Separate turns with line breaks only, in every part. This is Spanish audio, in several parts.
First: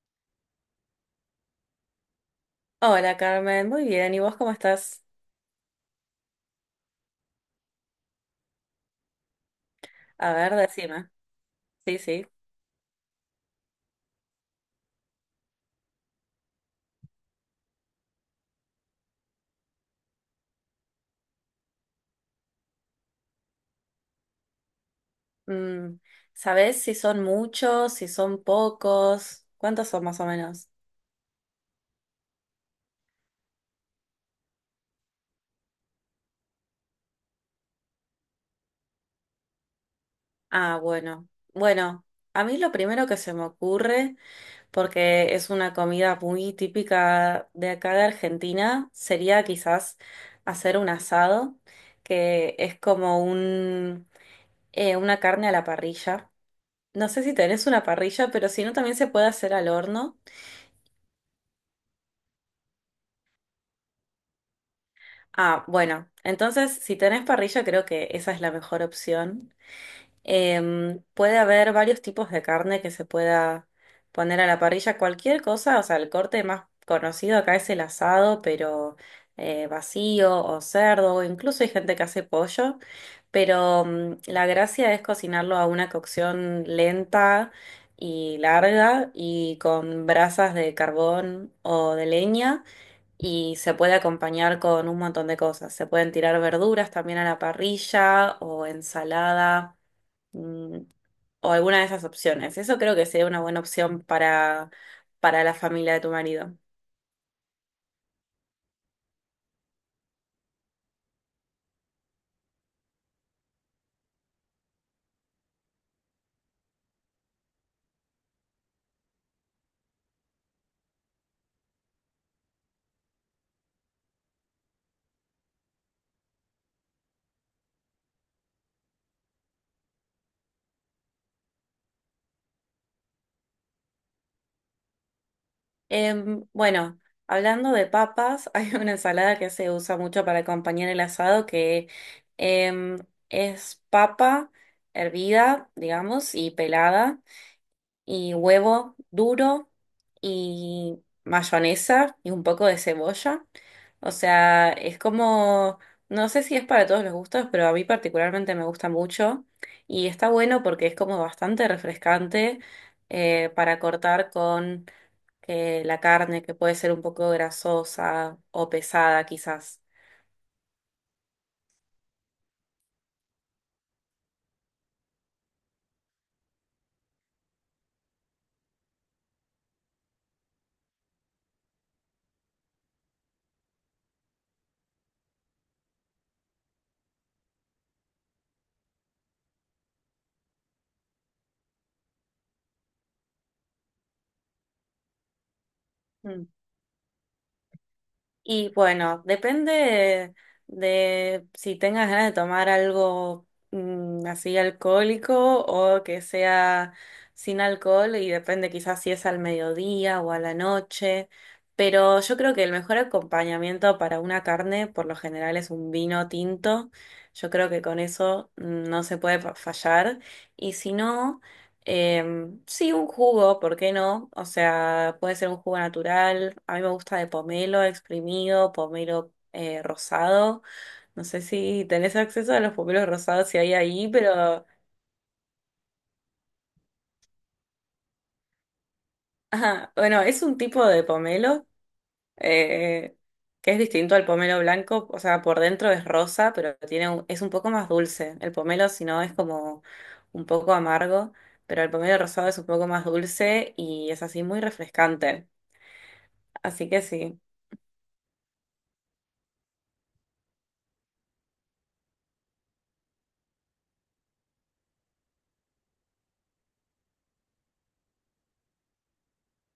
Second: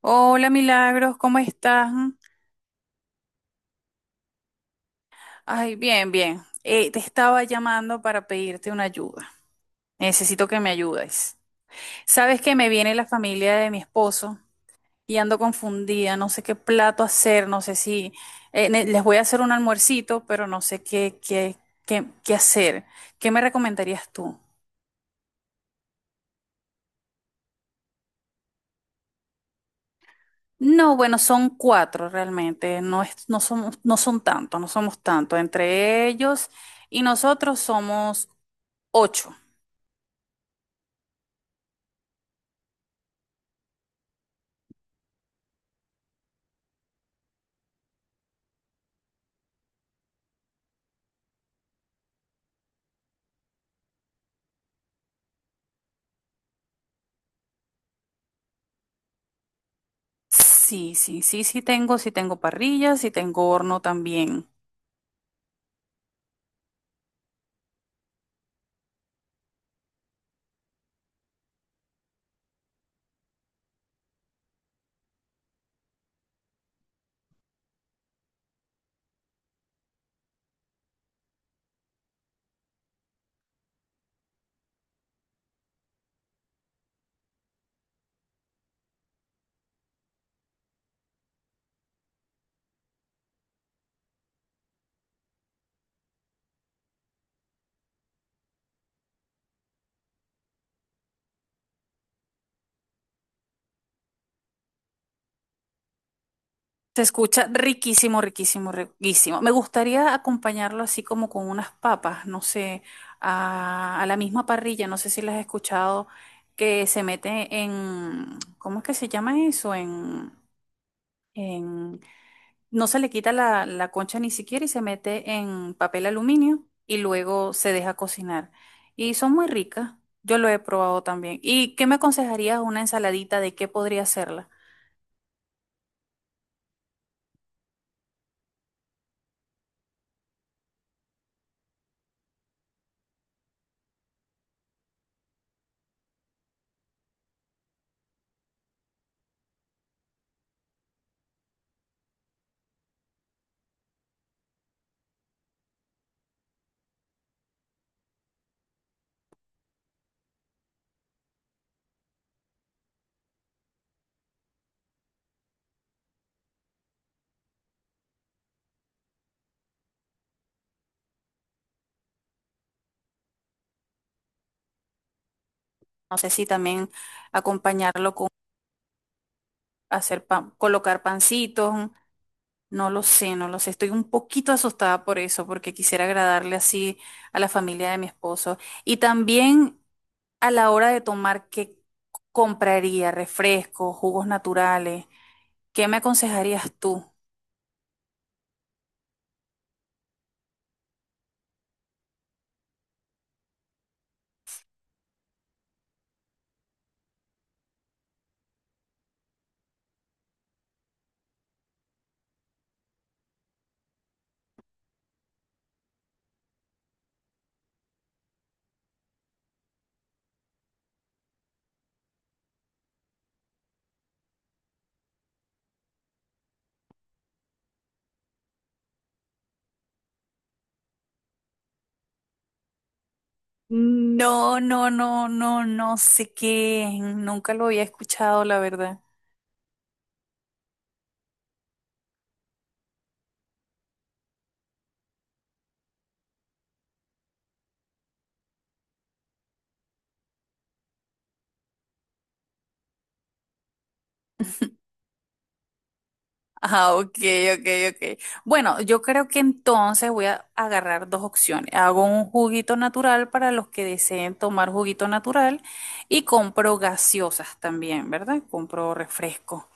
Hola Milagros, ¿cómo estás?
Hola Carmen, muy bien. ¿Y vos cómo estás?
Ay, bien, bien. Te estaba llamando para pedirte una ayuda.
A
Necesito
ver,
que me
decime.
ayudes.
Sí, sí.
Sabes que me viene la familia de mi esposo y ando confundida, no sé qué plato hacer, no sé si les voy a hacer un almuercito, pero no sé qué hacer. ¿Qué me recomendarías tú?
Mm, ¿Sabés si son muchos, si son pocos? ¿Cuántos son más o menos?
No, bueno, son cuatro realmente, no son tantos, no somos tantos. Entre ellos y nosotros somos ocho.
Ah, bueno. Bueno, a mí lo primero que se me ocurre, porque es una comida muy típica de acá de Argentina, sería quizás hacer un asado, que es como un, una carne a la parrilla. No sé si tenés una parrilla, pero si no, también se puede hacer al horno.
Sí, sí, sí, sí tengo parrilla, sí tengo horno también.
Ah, bueno, entonces si tenés parrilla creo que esa es la mejor opción. Puede haber varios tipos de carne que se pueda poner a la parrilla, cualquier cosa, o sea, el corte más conocido acá es el asado, pero vacío o cerdo, o incluso hay gente que hace pollo, pero la gracia es cocinarlo a una cocción lenta y larga y con brasas de carbón o de leña y se puede acompañar con un montón de cosas. Se pueden tirar verduras también a la parrilla o ensalada mm, o alguna de esas opciones. Eso creo que sería una buena opción para la familia de tu marido.
Se escucha riquísimo, riquísimo, riquísimo. Me gustaría acompañarlo así como con unas papas, no sé, a la misma parrilla, no sé si las has escuchado, que se mete en, ¿cómo es que se llama eso? En No se le quita la concha ni siquiera y se mete en papel aluminio y luego se deja cocinar. Y son muy ricas. Yo lo he probado también. ¿Y qué me aconsejarías una ensaladita de qué podría hacerla?
Bueno, hablando de papas, hay una ensalada que se usa mucho para acompañar el asado que em, es papa hervida, digamos, y pelada. Y huevo duro y mayonesa y un poco de cebolla. O sea, es como, no sé si es para todos los gustos, pero a mí particularmente me gusta mucho y está bueno porque es como bastante refrescante para cortar con la carne que puede ser un poco grasosa o pesada quizás.
No sé si también acompañarlo con hacer pan, colocar pancitos. No lo sé, no lo sé. Estoy un poquito asustada por eso, porque quisiera agradarle así a la familia de mi esposo. Y también a la hora de tomar, ¿qué compraría? Refrescos, jugos naturales. ¿Qué me aconsejarías tú?
Y bueno, depende de si tengas ganas de tomar algo así alcohólico o que sea sin alcohol y depende quizás si es al mediodía o a la noche. Pero yo creo que el mejor acompañamiento para una carne por lo general es un vino tinto. Yo creo que con eso no se puede fallar. Y si no... Sí, un jugo, ¿por qué no? O sea, puede ser un jugo natural. A mí me gusta de pomelo exprimido, pomelo rosado. No sé si tenés acceso a los pomelos rosados si hay ahí,
No,
pero
no, no, no, no sé nunca lo había escuchado, la verdad.
ajá, bueno, es un tipo de pomelo eh, que es distinto al pomelo blanco. O sea, por dentro es rosa, pero tiene es un poco más dulce. El pomelo, si no, es como un poco amargo, pero el pomelo rosado es un poco más dulce y es así muy refrescante. Así
Ah,
que
ok,
sí.
ok, ok. Bueno, yo creo que entonces voy a agarrar dos opciones. Hago un juguito natural para los que deseen tomar juguito natural y compro gaseosas también, ¿verdad? Compro refresco.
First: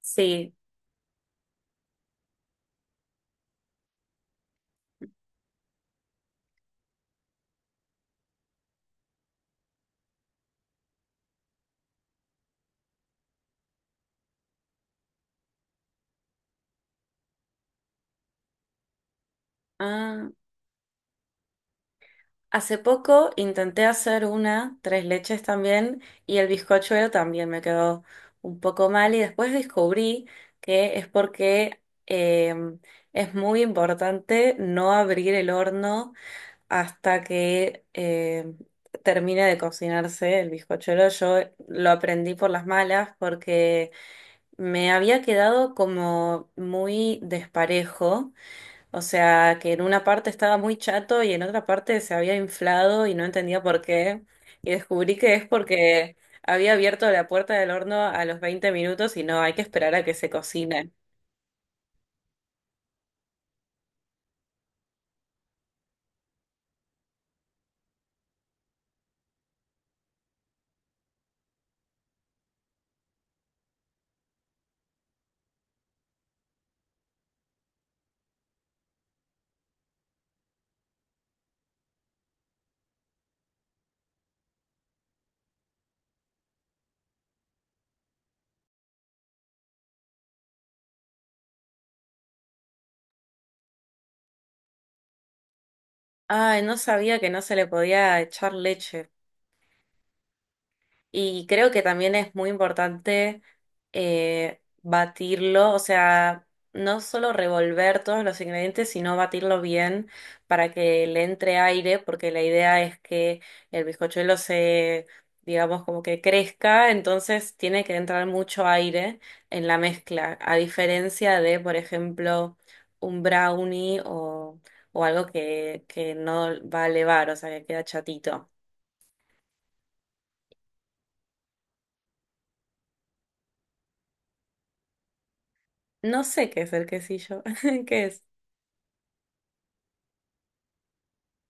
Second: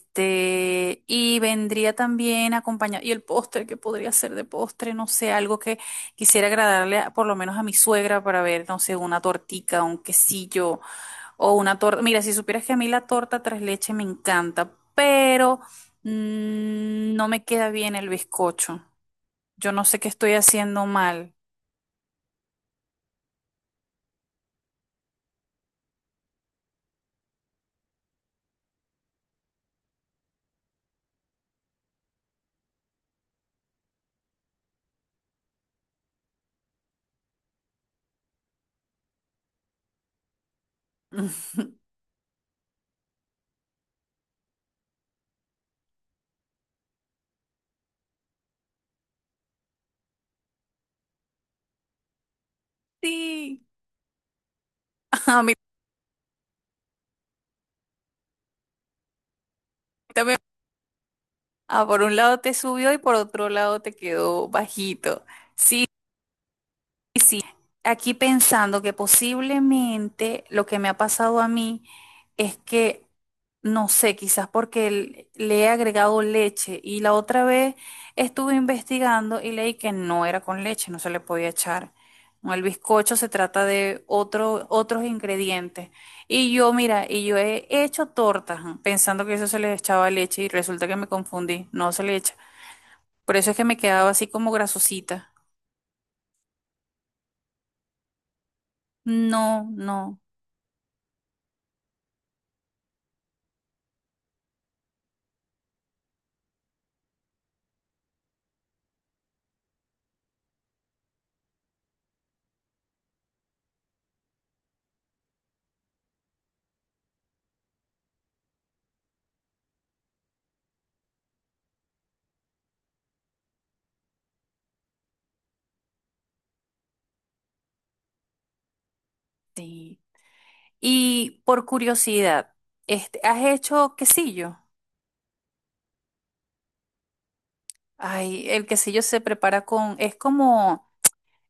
Sí.
y vendría también acompañado, y el postre, que podría ser de postre, no sé, algo que quisiera agradarle a- por lo menos a mi suegra para ver, no sé, una tortica, un quesillo o una torta. Mira, si supieras que a mí la torta tres leches me encanta, pero no me queda bien el bizcocho. Yo no sé qué
Ah,
estoy haciendo mal.
hace poco intenté hacer una, tres leches también, y el bizcochuelo también me quedó un poco mal y después descubrí que es porque eh, es muy importante no abrir el horno hasta que termine de cocinarse el bizcochuelo. Yo lo aprendí por las malas porque me había quedado como muy desparejo. O sea, que en una parte estaba muy chato y en otra parte se había inflado y no
Sí,
entendía por qué. Y descubrí que
a
es
mí
porque había abierto la puerta del horno a los 20 minutos y no, hay que esperar a que se
también.
cocine.
Ah, por un lado te subió y por otro lado te quedó bajito. Sí. Sí, aquí pensando que posiblemente lo que me ha pasado a mí es que, no sé, quizás porque le he agregado leche y la otra vez estuve investigando y leí que no era con leche, no se le podía echar. No, el bizcocho se trata de otros ingredientes. Y yo, mira, y yo he hecho tortas, ¿no? Pensando que eso se le echaba leche y resulta que me confundí, no se le echa. Por eso es que me quedaba así como grasosita.
Ay, no sabía que no se le podía echar leche.
No, no.
Y creo que también es muy importante batirlo, o sea, no solo revolver todos los ingredientes, sino batirlo bien para que le entre aire, porque la idea es que el bizcochuelo se, digamos, como que crezca, entonces tiene que entrar mucho aire en la mezcla, a diferencia de, por ejemplo, un brownie o algo que no va a elevar, o sea, que queda chatito.
Sí. Y por curiosidad, este, ¿has hecho quesillo?
No sé qué es el quesillo. ¿Qué es?
Ay, el quesillo se prepara con, es como,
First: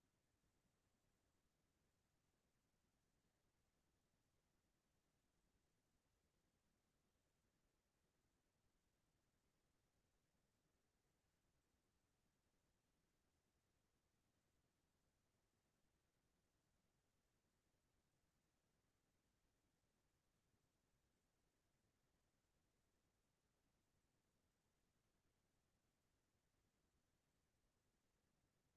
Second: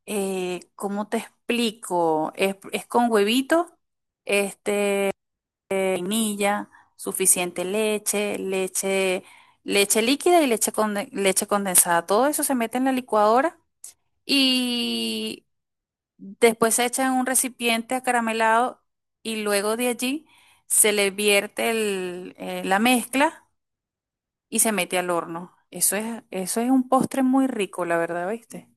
¿cómo te explico? Es con huevito, este, vainilla, suficiente leche, leche líquida y leche condensada. Todo eso se mete en la licuadora y después se echa en un recipiente acaramelado y luego de allí se le vierte la mezcla y se mete al horno. Eso es un postre muy rico, la verdad, ¿viste?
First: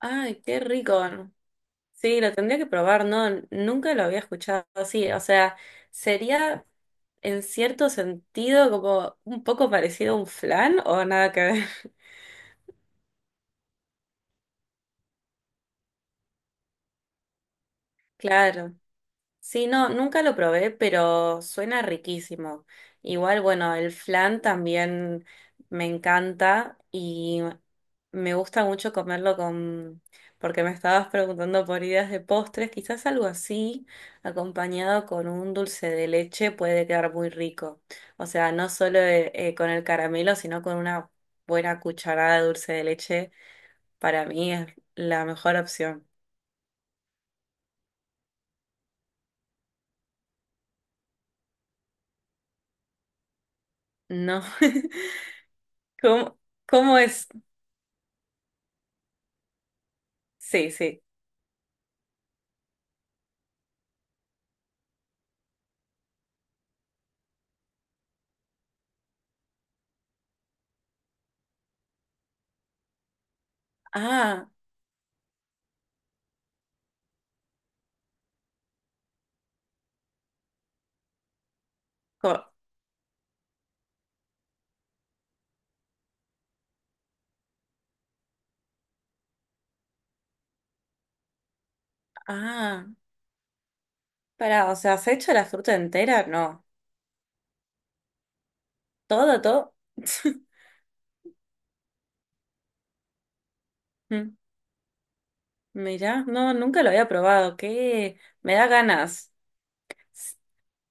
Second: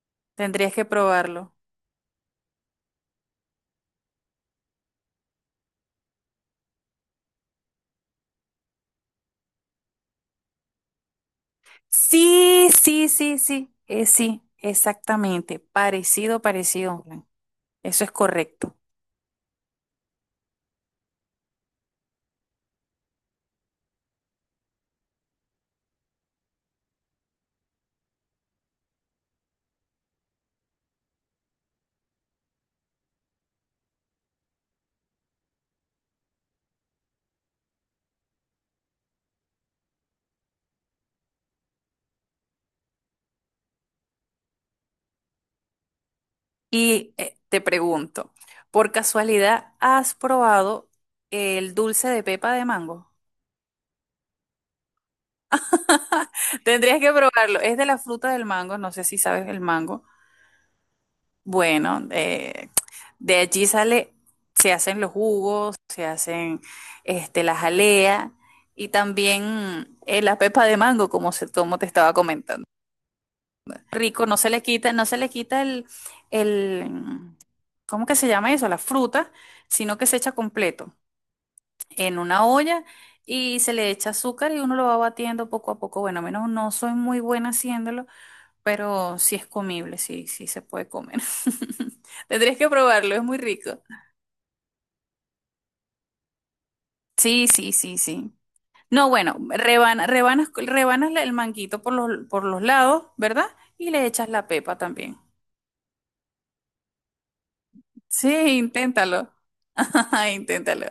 Ay, qué
Tendrías que
rico.
probarlo.
Sí, lo tendría que probar, ¿no? Nunca lo había escuchado así. O sea, sería en cierto sentido como un poco parecido a un flan o nada que ver.
Sí, sí, sí, sí, sí, exactamente. Parecido, parecido, Juan. Eso es
Claro.
correcto.
Sí, no, nunca lo probé, pero suena riquísimo. Igual, bueno, el flan también me encanta y me gusta mucho comerlo con, porque me estabas preguntando por ideas de postres, quizás algo así, acompañado con un dulce de leche puede quedar muy rico. O sea, no solo con el caramelo, sino con una buena cucharada de dulce de leche, para mí es la mejor opción.
Y te pregunto, ¿por casualidad has probado el dulce de pepa de mango?
No, ¿cómo, cómo
Tendrías que
es?
probarlo. Es de la fruta del mango, no sé si sabes el mango.
Sí, sí.
Bueno, de allí sale, se hacen los jugos, se hacen este, la jalea y también la pepa de mango, como te estaba comentando. Rico, no
Ah,
se le quita, no se le quita el, ¿cómo que se llama eso? La fruta, sino que se echa completo en
co-
una olla y se le echa azúcar y uno lo va batiendo poco a poco. Bueno, a menos no soy muy buena haciéndolo, pero sí es comible, sí, sí se puede comer. Tendrías que
ah,
probarlo, es muy rico.
para, o sea, ¿se echa la fruta entera? No,
Sí, sí, sí, sí. No, bueno,
todo, todo.
rebanas el manguito por los lados, ¿verdad? Y le echas
Mm,
la pepa también.
Mirá, no, nunca lo había probado. ¿Qué?
Sí,
Me da
inténtalo.
ganas. S-
Inténtalo.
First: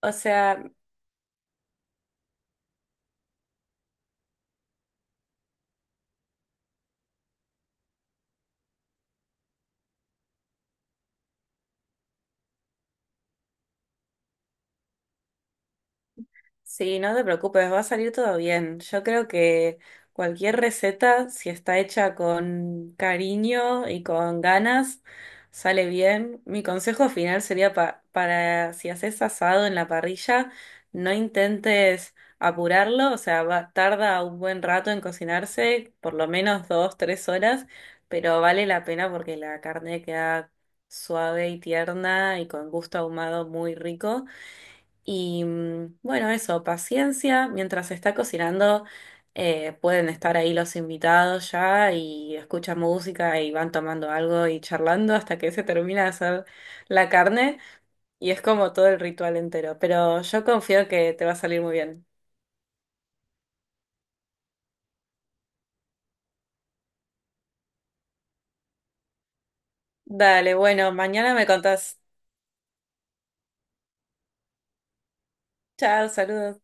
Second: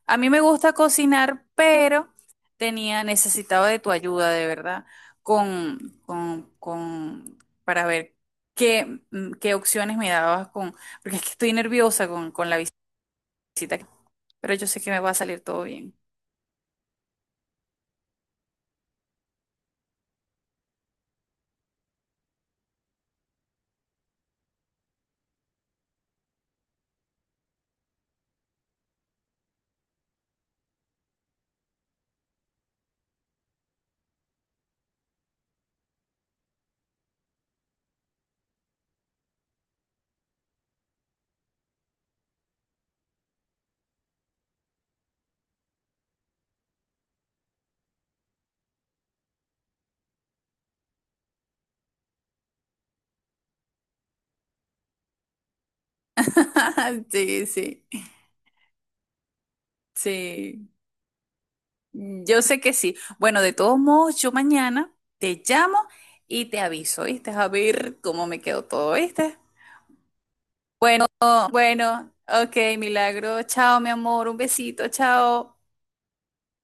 O
A mí me
sea,
gusta cocinar, pero necesitaba de tu ayuda, de verdad, con, con, con, para ver qué opciones me dabas con, porque es que estoy nerviosa con la cita, pero yo sé que me va a salir todo bien.
sí, no te preocupes, va a salir todo bien. Yo creo que cualquier receta, si está hecha con cariño y con ganas, sale bien. Mi consejo final sería para si haces asado en la parrilla, no intentes apurarlo, o sea, tarda un buen rato en cocinarse, por lo menos 2, 3 horas, pero vale la pena porque la carne queda suave y tierna y con gusto ahumado muy rico. Y bueno, eso, paciencia. Mientras se está cocinando, pueden estar ahí los invitados ya y escuchan música y van tomando algo y charlando hasta que se termina de hacer la
Sí,
carne.
sí,
Y es como todo el ritual entero. Pero yo
sí.
confío que te va a salir muy bien.
Yo sé que sí. Bueno, de todos modos, yo mañana te llamo y te aviso, ¿viste? A ver cómo me quedó todo, ¿viste?
Dale, bueno, mañana me
Oh,
contás.
bueno, ok, Milagro. Chao, mi amor. Un besito, chao.
Chao, saludos.